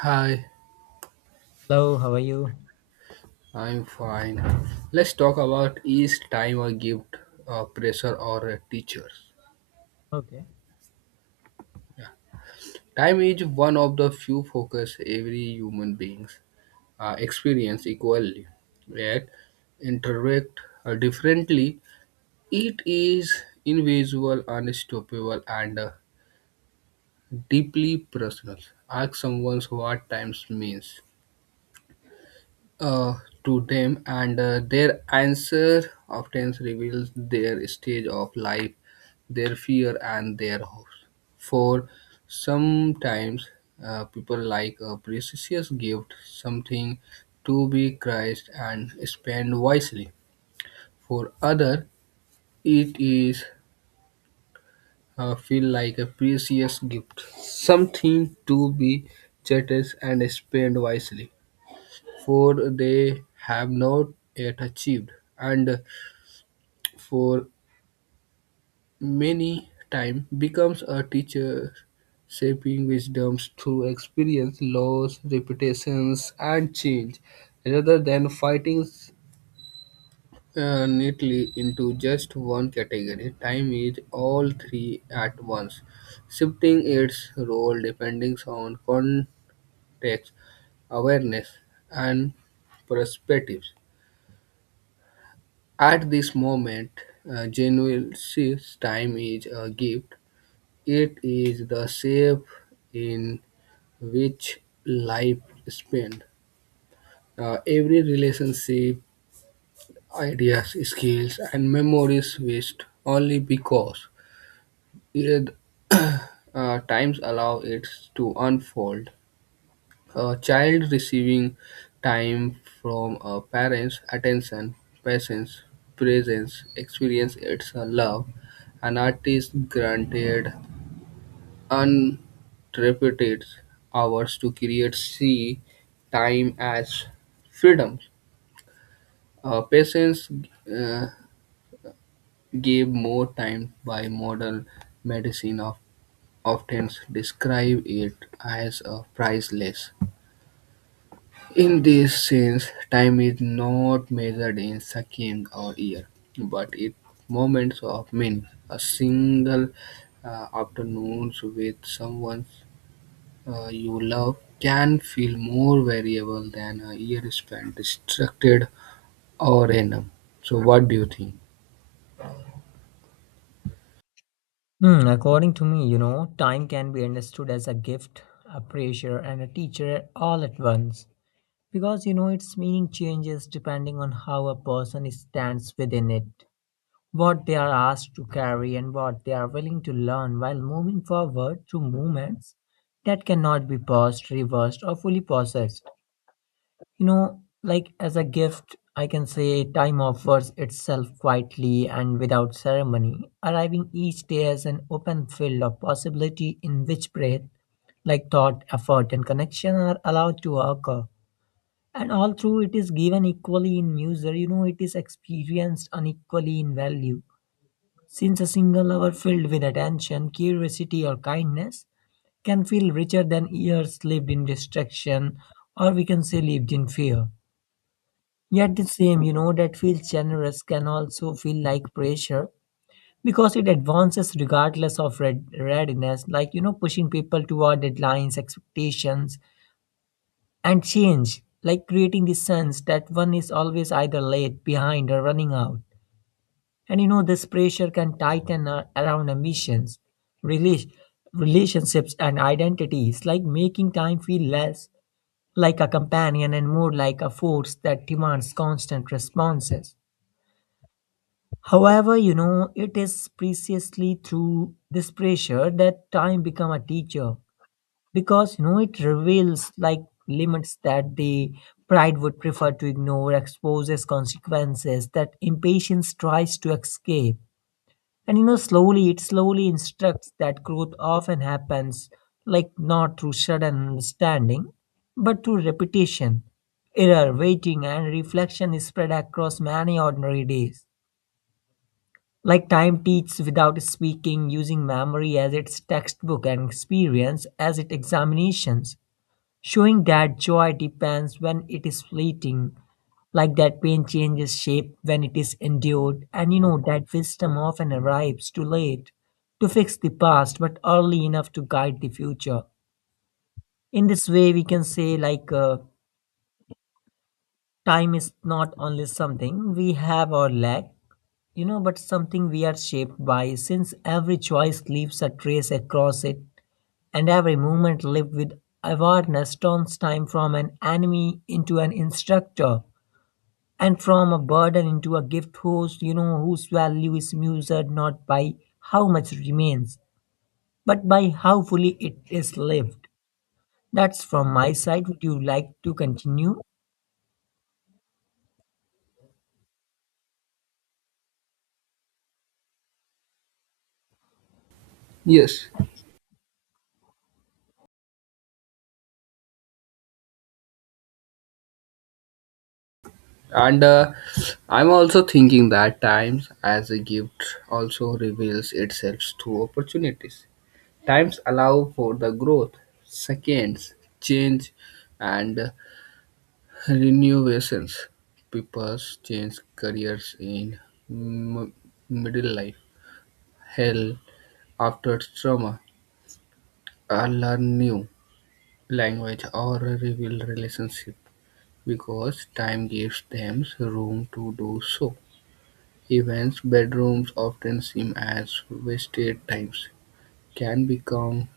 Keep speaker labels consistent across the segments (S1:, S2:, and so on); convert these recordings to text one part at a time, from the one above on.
S1: Hi,
S2: Hello, how are you?
S1: I'm fine. Let's talk about is time a gift, a pressure, or a teacher?
S2: Okay.
S1: Time is one of the few focus every human beings experience equally, yet interact differently. It is invisible, unstoppable, and deeply personal. Ask someone what time means uh, to them, and their answer often reveals their stage of life, their fear, and their hopes. For sometimes people like a precious gift, something to be prized and spend wisely. For other, it is feel like a precious gift, something to be cherished and spent wisely. For they have not yet achieved, and for many time becomes a teacher shaping wisdoms through experience, loss, reputations, and change, rather than fighting neatly into just one category. Time is all three at once, shifting its role depending on context, awareness, and perspectives. At this moment, Genuel's time is a gift. It is the shape in which life is spent. Every relationship, ideas, skills, and memories waste only because it, times allow it to unfold. A child receiving time from a parent's attention, patience, presence, experience its love, an artist granted uninterrupted hours to create see time as freedom. Patients uh, gave more time by modern medicine of often describe it as a priceless. In this sense, time is not measured in seconds or years, but in moments of minutes. A single afternoon with someone you love can feel more variable than a year spent distracted or random. So, what do you think?
S2: Hmm, according to me, you know, time can be understood as a gift, a pressure, and a teacher all at once. Because, you know, its meaning changes depending on how a person stands within it, what they are asked to carry, and what they are willing to learn while moving forward through movements that cannot be paused, reversed, or fully processed. You know, like as a gift, I can say time offers itself quietly and without ceremony, arriving each day as an open field of possibility in which breath, like thought, effort, and connection are allowed to occur. And all through it is given equally in measure, you know, it is experienced unequally in value, since a single hour filled with attention, curiosity, or kindness can feel richer than years lived in distraction, or we can say lived in fear. Yet the same, you know, that feels generous can also feel like pressure, because it advances regardless of readiness, like, you know, pushing people toward deadlines, expectations, and change, like creating the sense that one is always either late, behind, or running out. And, you know, this pressure can tighten around ambitions, rela- relationships, and identities, like making time feel less like a companion and more like a force that demands constant responses. However, you know, it is precisely through this pressure that time become a teacher, because, you know, it reveals like limits that the pride would prefer to ignore, exposes consequences that impatience tries to escape. And, you know, slowly it slowly instructs that growth often happens, like not through sudden understanding, but through repetition, error, waiting, and reflection is spread across many ordinary days. Like time teaches without speaking, using memory as its textbook and experience as its examinations, showing that joy depends when it is fleeting, like that pain changes shape when it is endured, and you know that wisdom often arrives too late to fix the past but early enough to guide the future. In this way, we can say like time is not only something we have or lack, you know, but something we are shaped by, since every choice leaves a trace across it, and every moment lived with awareness turns time from an enemy into an instructor, and from a burden into a gift whose value is measured not by how much remains, but by how fully it is lived. That's from my side. Would you like to continue?
S1: Yes, and I'm also thinking that times as a gift also reveals itself through opportunities. Times allow for the growth, seconds, change, and renovations. People change careers in m- middle life, hell after trauma, or learn new language or reveal relationship because time gives them room to do so. Events, bedrooms often seem as wasted times, can become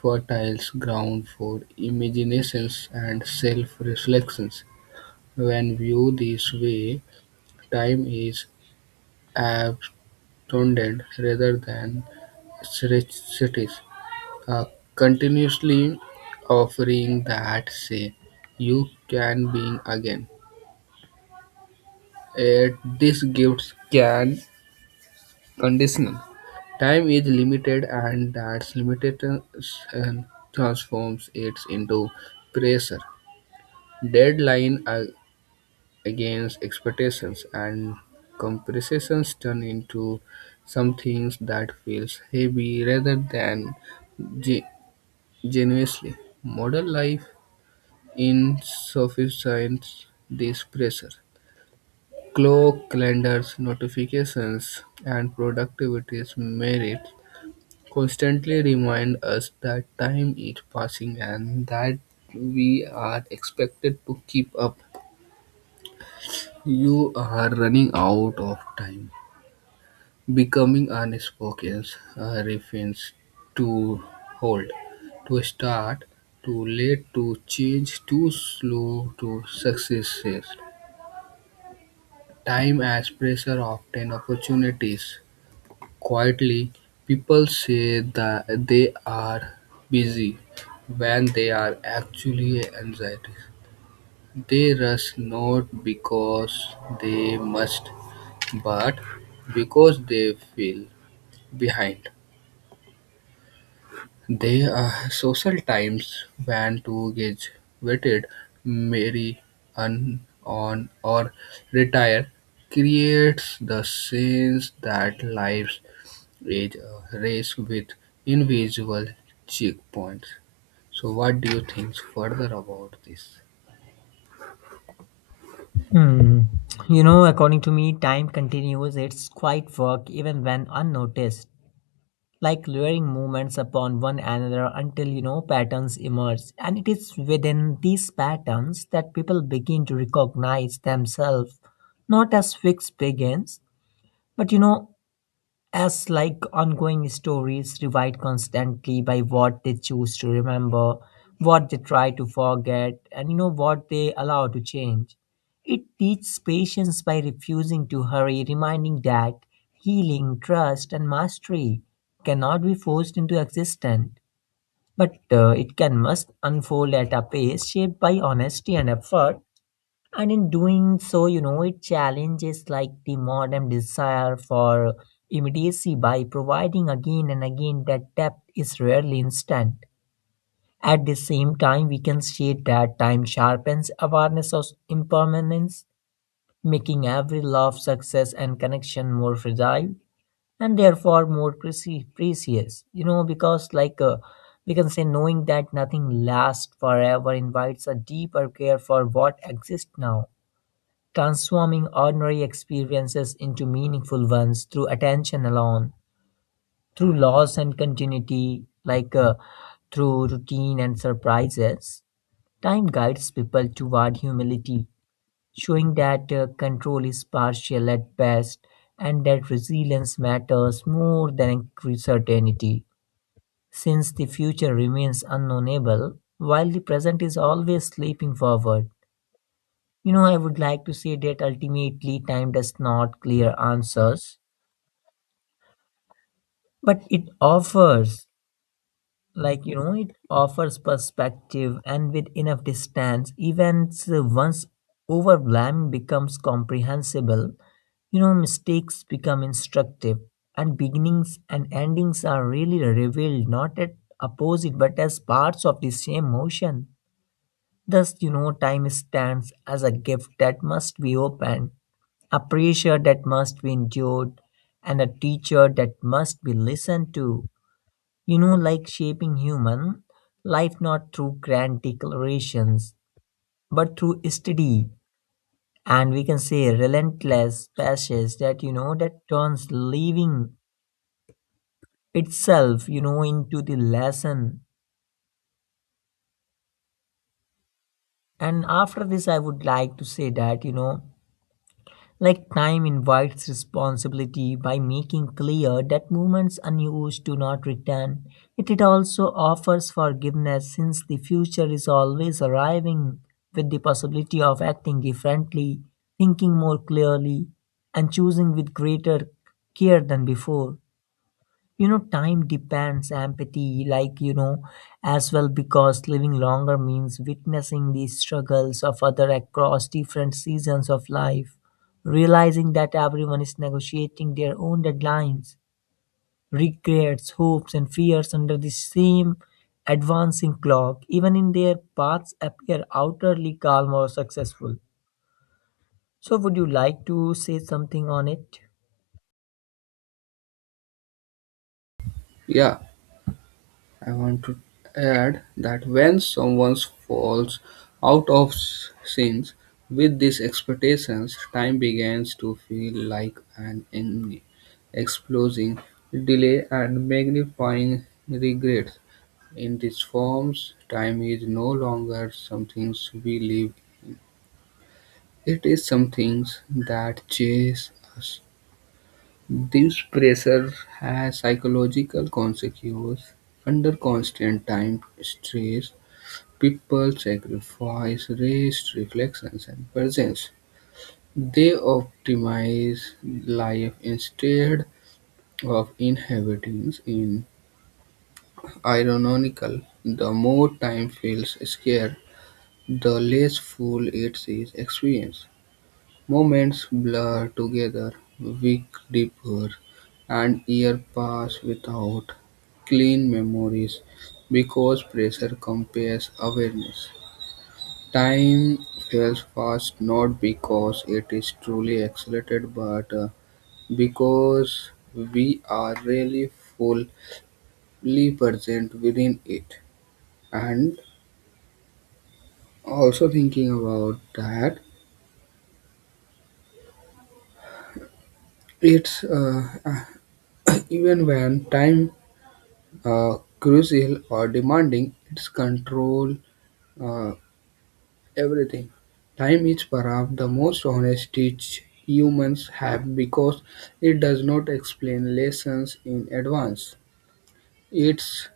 S1: fertile ground for imaginations and self reflections when viewed this way, time is abundant rather than stretched, continuously offering that say, "You can be again." Yet this gift can conditional. Time is limited and that limitation transforms it into pressure, deadline, against expectations and comparisons turn into something that feels heavy rather than ge- genuinely. Modern life insufficients this pressure. Clock, calendars, notifications, and productivity's merits constantly remind us that time is passing and that we are expected to keep up. You are running out of time. Becoming unspoken, Spokians refers to hold to start, too late, to change, too slow, to successes. Time as pressure often opportunities. Quietly, people say that they are busy when they are actually anxiety. They rush not because they must, but because they feel behind. There are social times when to two graduated marry an on or retire creates the sense that life is a race with invisible checkpoints. So what do you think further about this?
S2: Hmm. You know, according to me, time continues its quiet work even when unnoticed, like layering movements upon one another until, you know, patterns emerge, and it is within these patterns that people begin to recognize themselves, not as fixed begins, but, you know, as like ongoing stories revived constantly by what they choose to remember, what they try to forget, and you know what they allow to change. It teaches patience by refusing to hurry, reminding that healing, trust, and mastery cannot be forced into existence, but it can must unfold at a pace shaped by honesty and effort. And in doing so, you know, it challenges like the modern desire for immediacy by providing again and again that depth is rarely instant. At the same time, we can see that time sharpens awareness of impermanence, making every love, success, and connection more fragile and therefore more precious. You know, because like we can say, knowing that nothing lasts forever invites a deeper care for what exists now, transforming ordinary experiences into meaningful ones through attention alone, through loss and continuity, like through routine and surprises. Time guides people toward humility, showing that control is partial at best and that resilience matters more than certainty, since the future remains unknownable, while the present is always sleeping forward. You know, I would like to say that ultimately time does not clear answers, but it offers, like, you know, it offers perspective, and with enough distance, events once overwhelmed becomes comprehensible. You know, mistakes become instructive, and beginnings and endings are really revealed not at opposite but as parts of the same motion. Thus, you know, time stands as a gift that must be opened, a pressure that must be endured, and a teacher that must be listened to. You know, like shaping human life not through grand declarations, but through steady and we can say relentless passions that you know that turns living itself, you know, into the lesson. And after this, I would like to say that, you know, like time invites responsibility by making clear that moments unused do not return. Yet it also offers forgiveness since the future is always arriving with the possibility of acting differently, thinking more clearly, and choosing with greater care than before. You know, time depends empathy, like, you know, as well, because living longer means witnessing the struggles of other across different seasons of life, realizing that everyone is negotiating their own deadlines, regrets, hopes, and fears under the same advancing clock, even in their paths appear outwardly calm or successful. So, would you like to say something on it?
S1: Yeah. I want to add that when someone falls out of sync with these expectations, time begins to feel like an enemy, exposing delay and magnifying regret. In these forms, time is no longer something we live. It is something that chases us. This pressure has psychological consequences. Under constant time stress, people sacrifice rest, reflections, and presence. They optimize life instead of inhabiting in. Ironical, the more time feels scarce, the less full it is experienced. Moments blur together, weak deeper, and years pass without clean memories because pressure compares awareness. Time feels fast not because it is truly accelerated, but because we are really fully present within it. And also thinking about that, it's even when time crucial or demanding, its control uh, everything. Time is perhaps the most honest teacher humans have because it does not explain lessons in advance. It's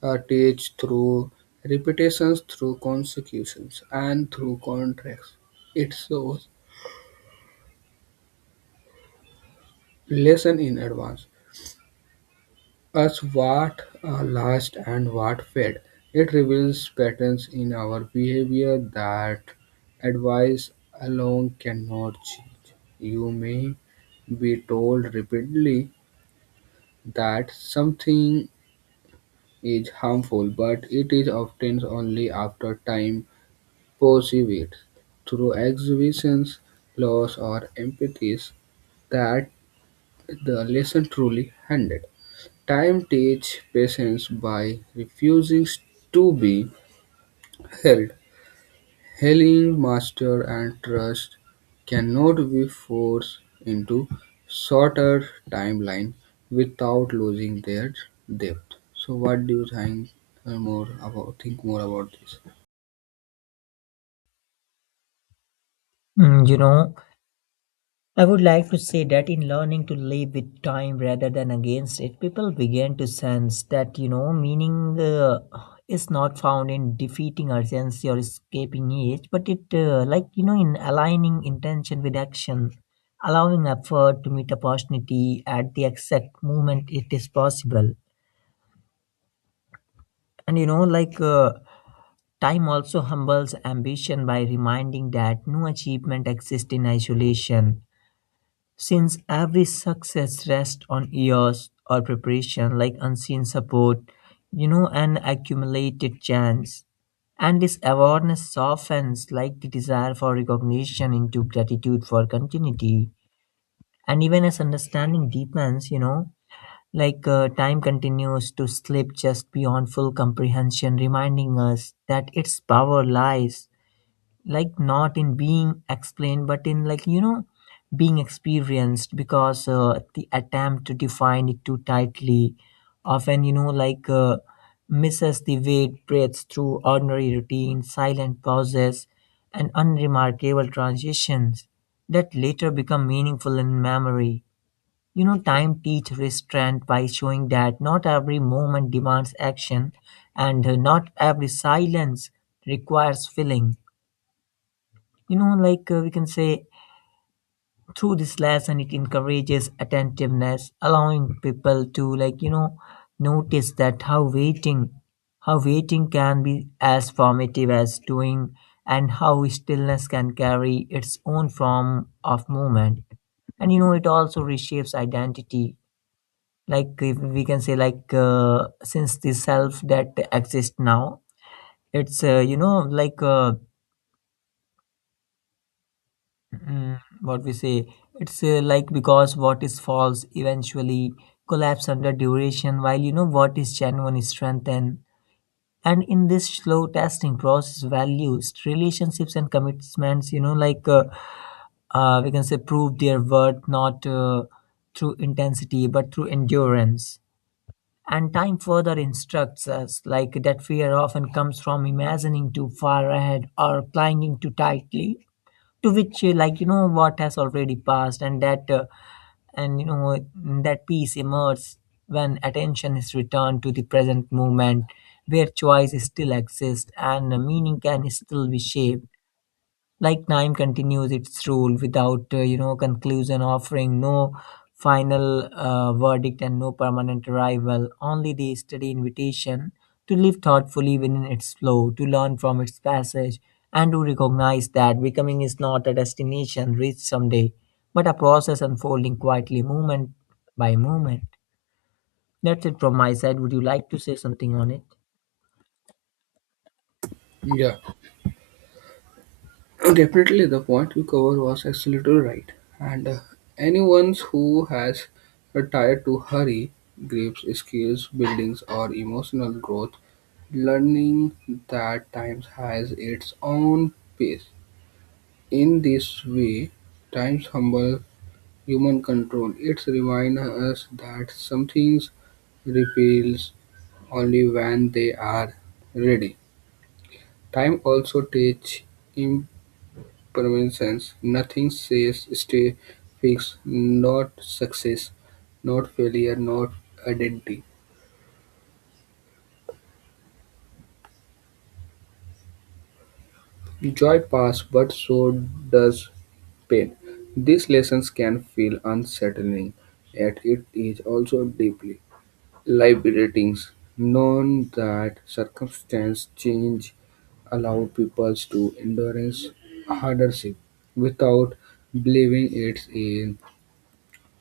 S1: teach through repetitions, through consecutions, and through contracts. It shows lesson in advance. As what last and what fed. It reveals patterns in our behavior that advice alone cannot change. You may be told repeatedly that something is harmful, but it is often only after time perceived through exhibitions, laws, or empathies that the lesson truly handed. Time teaches patience by refusing to be held. Healing master and trust cannot be forced into shorter timeline without losing their depth. So what do you think more about think more about this?
S2: Mm, you know, I would like to say that in learning to live with time rather than against it, people began to sense that, you know, meaning is not found in defeating urgency or escaping it, but it, like, you know, in aligning intention with action, allowing effort to meet opportunity at the exact moment it is possible. And, you know, like, time also humbles ambition by reminding that no achievement exists in isolation, since every success rests on years or preparation, like unseen support, you know, and accumulated chance. And this awareness softens like the desire for recognition into gratitude for continuity. And even as understanding deepens, you know, like time continues to slip just beyond full comprehension, reminding us that its power lies like not in being explained but in, like, you know, being experienced, because the attempt to define it too tightly often, you know, like misses the weight breaths through ordinary routine, silent pauses, and unremarkable transitions that later become meaningful in memory. You know, time teach restraint by showing that not every moment demands action, and not every silence requires filling. You know, like we can say, through this lesson it encourages attentiveness, allowing people to, like, you know, notice that how waiting can be as formative as doing, and how stillness can carry its own form of movement. And, you know, it also reshapes identity, like if we can say like since the self that exists now it's you know like mm, what we say it's like, because what is false eventually collapse under duration, while, you know, what is genuine is strengthened. And in this slow testing process, values, relationships, and commitments, you know, like we can say prove their worth not through intensity but through endurance. And time further instructs us like that fear often comes from imagining too far ahead or clinging too tightly to which like, you know, what has already passed, and that and you know that peace emerges when attention is returned to the present moment, where choice still exists and meaning can still be shaped. Like time continues its rule without you know, conclusion, offering no final verdict and no permanent arrival, only the steady invitation to live thoughtfully within its flow, to learn from its passage, and to recognize that becoming is not a destination reached someday, but a process unfolding quietly moment by moment. That's it from my side. Would you like to say something on it?
S1: Yeah, definitely the point you covered was absolutely right. And anyone who has retired to hurry, grips, skills, buildings, or emotional growth learning that time has its own pace. In this way, time humble human control. It reminds us that some things repels only when they are ready. Time also teaches impermanence. Nothing says stay fixed, not success, not failure, not identity. Joy passes, but so does pain. These lessons can feel unsettling, yet it is also deeply liberating. Knowing that circumstance change allow people to endure hardship without believing it's in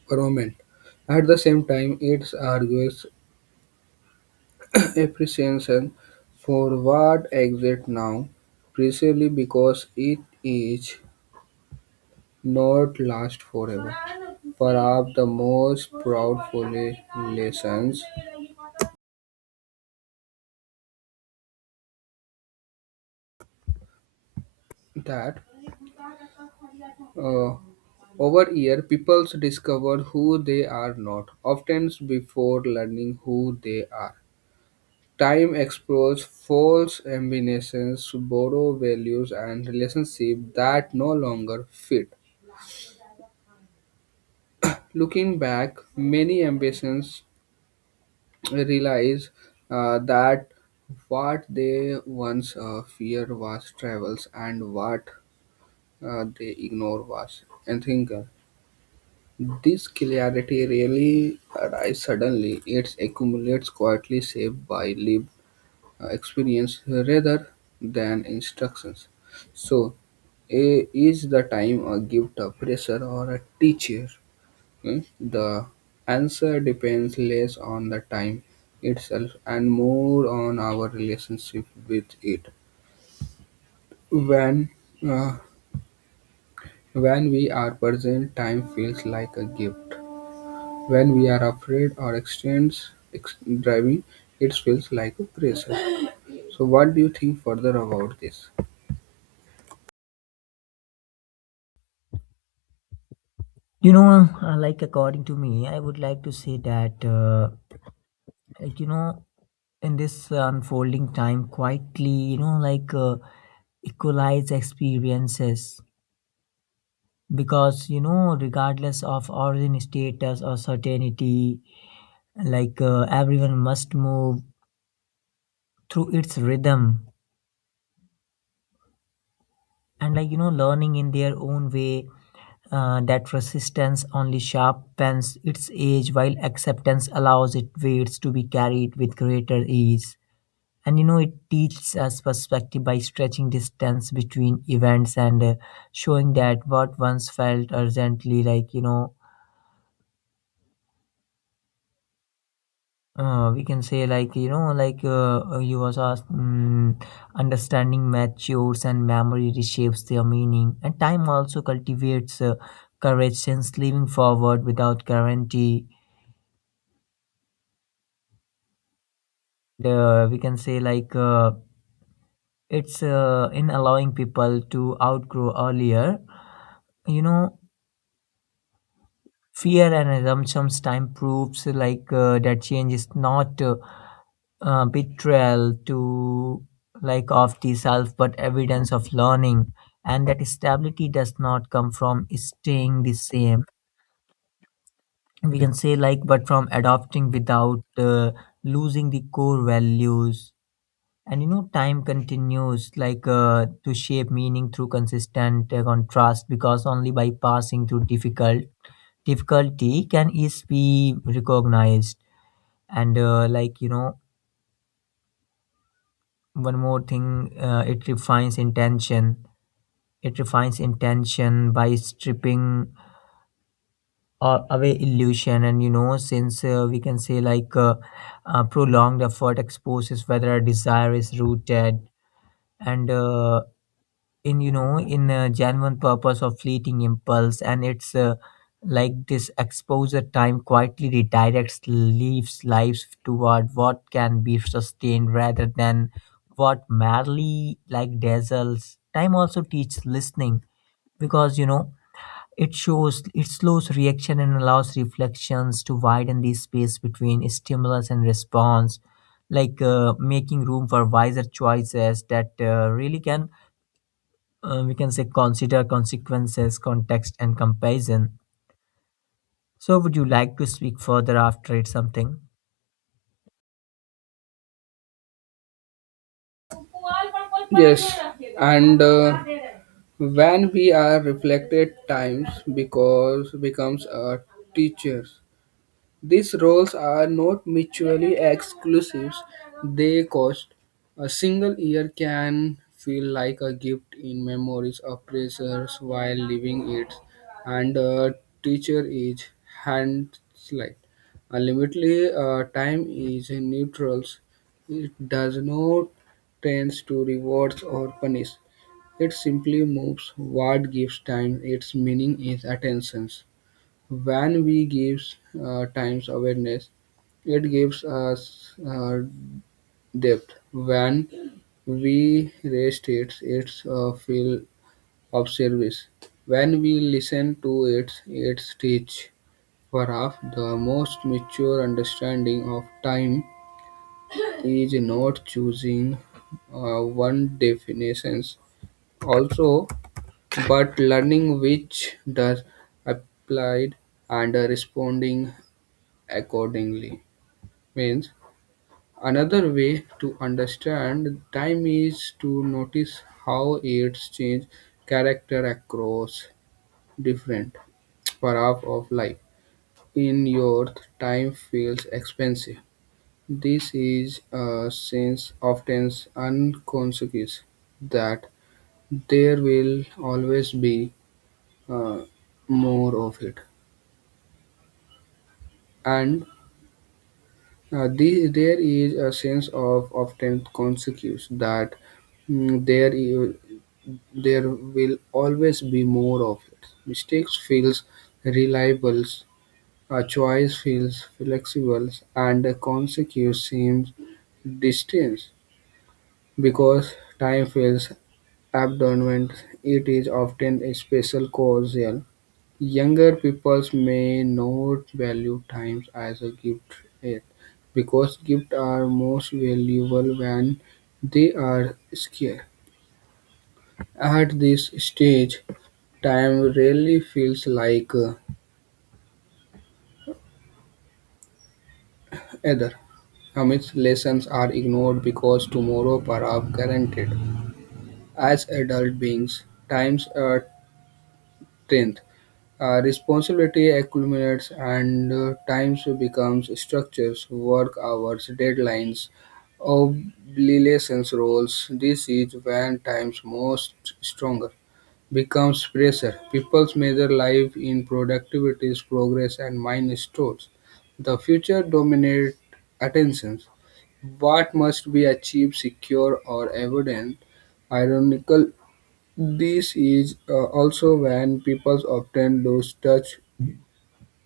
S1: permanent. At the same time, it argues appreciation for what exists now, precisely because it is not last forever. Perhaps the most proudful lessons that uh, over year peoples discover who they are not, often before learning who they are. Time explores false ambitions, borrow values and relationships that no longer fit. Looking back, many ambitions realize that what they once feared was travels and what they ignore was enthinker. This clarity really arises suddenly. It accumulates quietly, shaped by lived experience rather than instructions. So, a, is the time a gift, a pressure, or a teacher? Hmm? The answer depends less on the time itself and more on our relationship with it. When uh, when we are present, time feels like a gift. When we are afraid or extends driving, it feels like a pressure. So, what do you think further about this?
S2: You know, like, according to me, I would like to say that, like, you know, in this unfolding time quietly, you know, like equalize experiences, because, you know, regardless of origin, status, or certainty, like everyone must move through its rhythm, and, like, you know, learning in their own way, that resistance only sharpens its edge, while acceptance allows it weights to be carried with greater ease. And, you know, it teaches us perspective by stretching distance between events, and showing that what once felt urgently, like, you know, we can say like you know like you was asked mm, understanding matures and memory reshapes their meaning. And time also cultivates courage, since living forward without guarantee, the we can say like it's in allowing people to outgrow earlier, you know, fear and assumptions, time proves like that change is not betrayal to like of the self but evidence of learning, and that stability does not come from staying the same, we can say, like but from adopting without losing the core values. And, you know, time continues like to shape meaning through consistent contrast Because only by passing through difficulty can ease be recognized. And one more thing, it refines intention. It refines intention by stripping away illusion. And you know, since we can say like prolonged effort exposes whether a desire is rooted. And in you know in a genuine purpose of fleeting impulse, and it's like this exposure, time quietly redirects leaves lives toward what can be sustained rather than what merely like dazzles. Time also teaches listening, because you know it shows it slows reaction and allows reflections to widen the space between stimulus and response, like making room for wiser choices that really can we can say consider consequences, context, and comparison. So, would you like to speak further after it something?
S1: Yes, and. When we are reflected times because becomes a teacher these roles are not mutually exclusive. They cost. A single year can feel like a gift in memories of pressures while living it, and a teacher is hand slight. Ultimately, time is neutral. It does not tend to reward or punish. It simply moves what gives time its meaning is attention. When we gives times awareness, it gives us depth. When we rest it, it's feel of service. When we listen to it, it teach. Perhaps the most mature understanding of time is not choosing one definitions also, but learning which does applied and responding accordingly means another way to understand time is to notice how it's changed character across different parts of life. In your time feels expensive. This is a sense often unconscious that there will always be uh, more of it, and there is a sense of often consequence that mm, there you- there will always be more of it. Mistakes feels reliable, a choice feels flexible, and the consequence seems distant because time feels abandonment. It is often a special causal younger people may not value time as a gift yet, because gifts are most valuable when they are scarce. At this stage, time really feels like either. Amidst lessons are ignored because tomorrow are up guaranteed. As adult beings, times are tenth. Responsibility accumulates and times becomes structures, work hours, deadlines, obligations, roles. This is when times most stronger becomes pressure. People measure life in productivity, progress, and milestones. The future dominate attentions. What must be achieved, secure, or evident ironical this is also when people often lose touch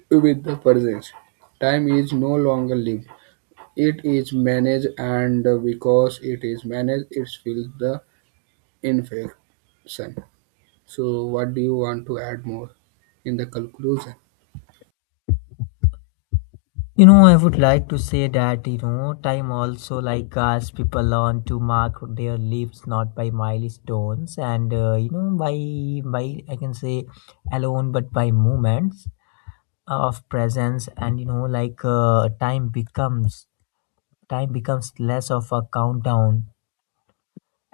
S1: with the presence. Time is no longer lived. It is managed and because it is managed it feels the infection. So what do you want to add more in the conclusion?
S2: You know, I would like to say that you know, time also like us people learn to mark their lives not by milestones and you know by I can say alone, but by moments of presence. And you know like, time becomes less of a countdown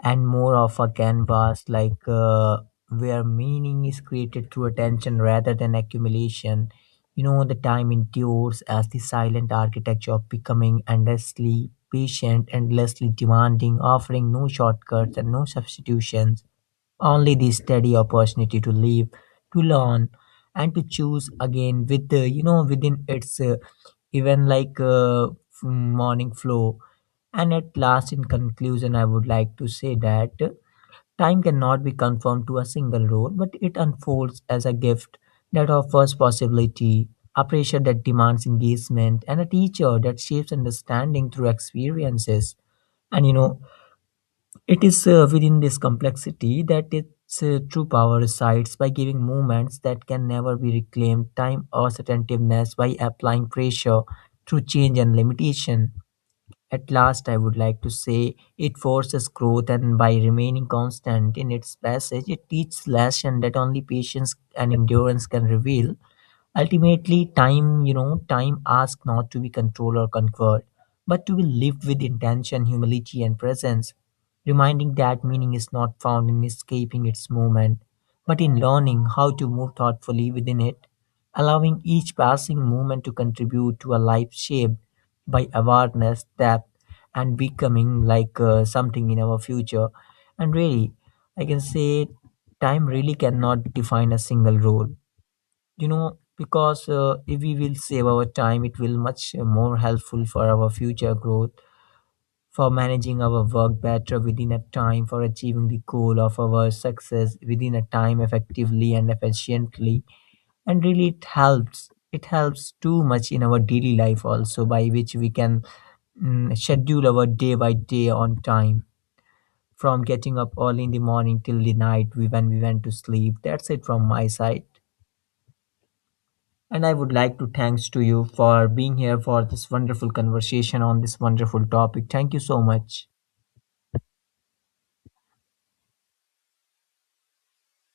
S2: and more of a canvas, like where meaning is created through attention rather than accumulation. You know, the time endures as the silent architecture of becoming, endlessly patient, endlessly demanding, offering no shortcuts and no substitutions, only the steady opportunity to live, to learn, and to choose again with within its even like uh, f- morning flow. And at last, in conclusion, I would like to say that time cannot be conformed to a single rule, but it unfolds as a gift that offers possibility, a pressure that demands engagement, and a teacher that shapes understanding through experiences. And you know, it is within this complexity that its true power resides by giving movements that can never be reclaimed time or attentiveness, by applying pressure through change and limitation. At last, I would like to say it forces growth, and by remaining constant in its passage, it teaches lesson that only patience and endurance can reveal. Ultimately, time, you know, time asks not to be controlled or conquered, but to be lived with intention, humility, and presence, reminding that meaning is not found in escaping its moment, but in learning how to move thoughtfully within it, allowing each passing moment to contribute to a life shaped by awareness, depth, and becoming, like something in our future. And really, I can say time really cannot define a single role, you know, because if we will save our time it will much more helpful for our future growth, for managing our work better within a time, for achieving the goal of our success within a time effectively and efficiently. And really, it helps too much in our daily life also, by which we can schedule our day by day on time, from getting up early in the morning till the night we when we went to sleep. That's it from my side. And I would like to thanks to you for being here for this wonderful conversation on this wonderful topic. Thank you so much.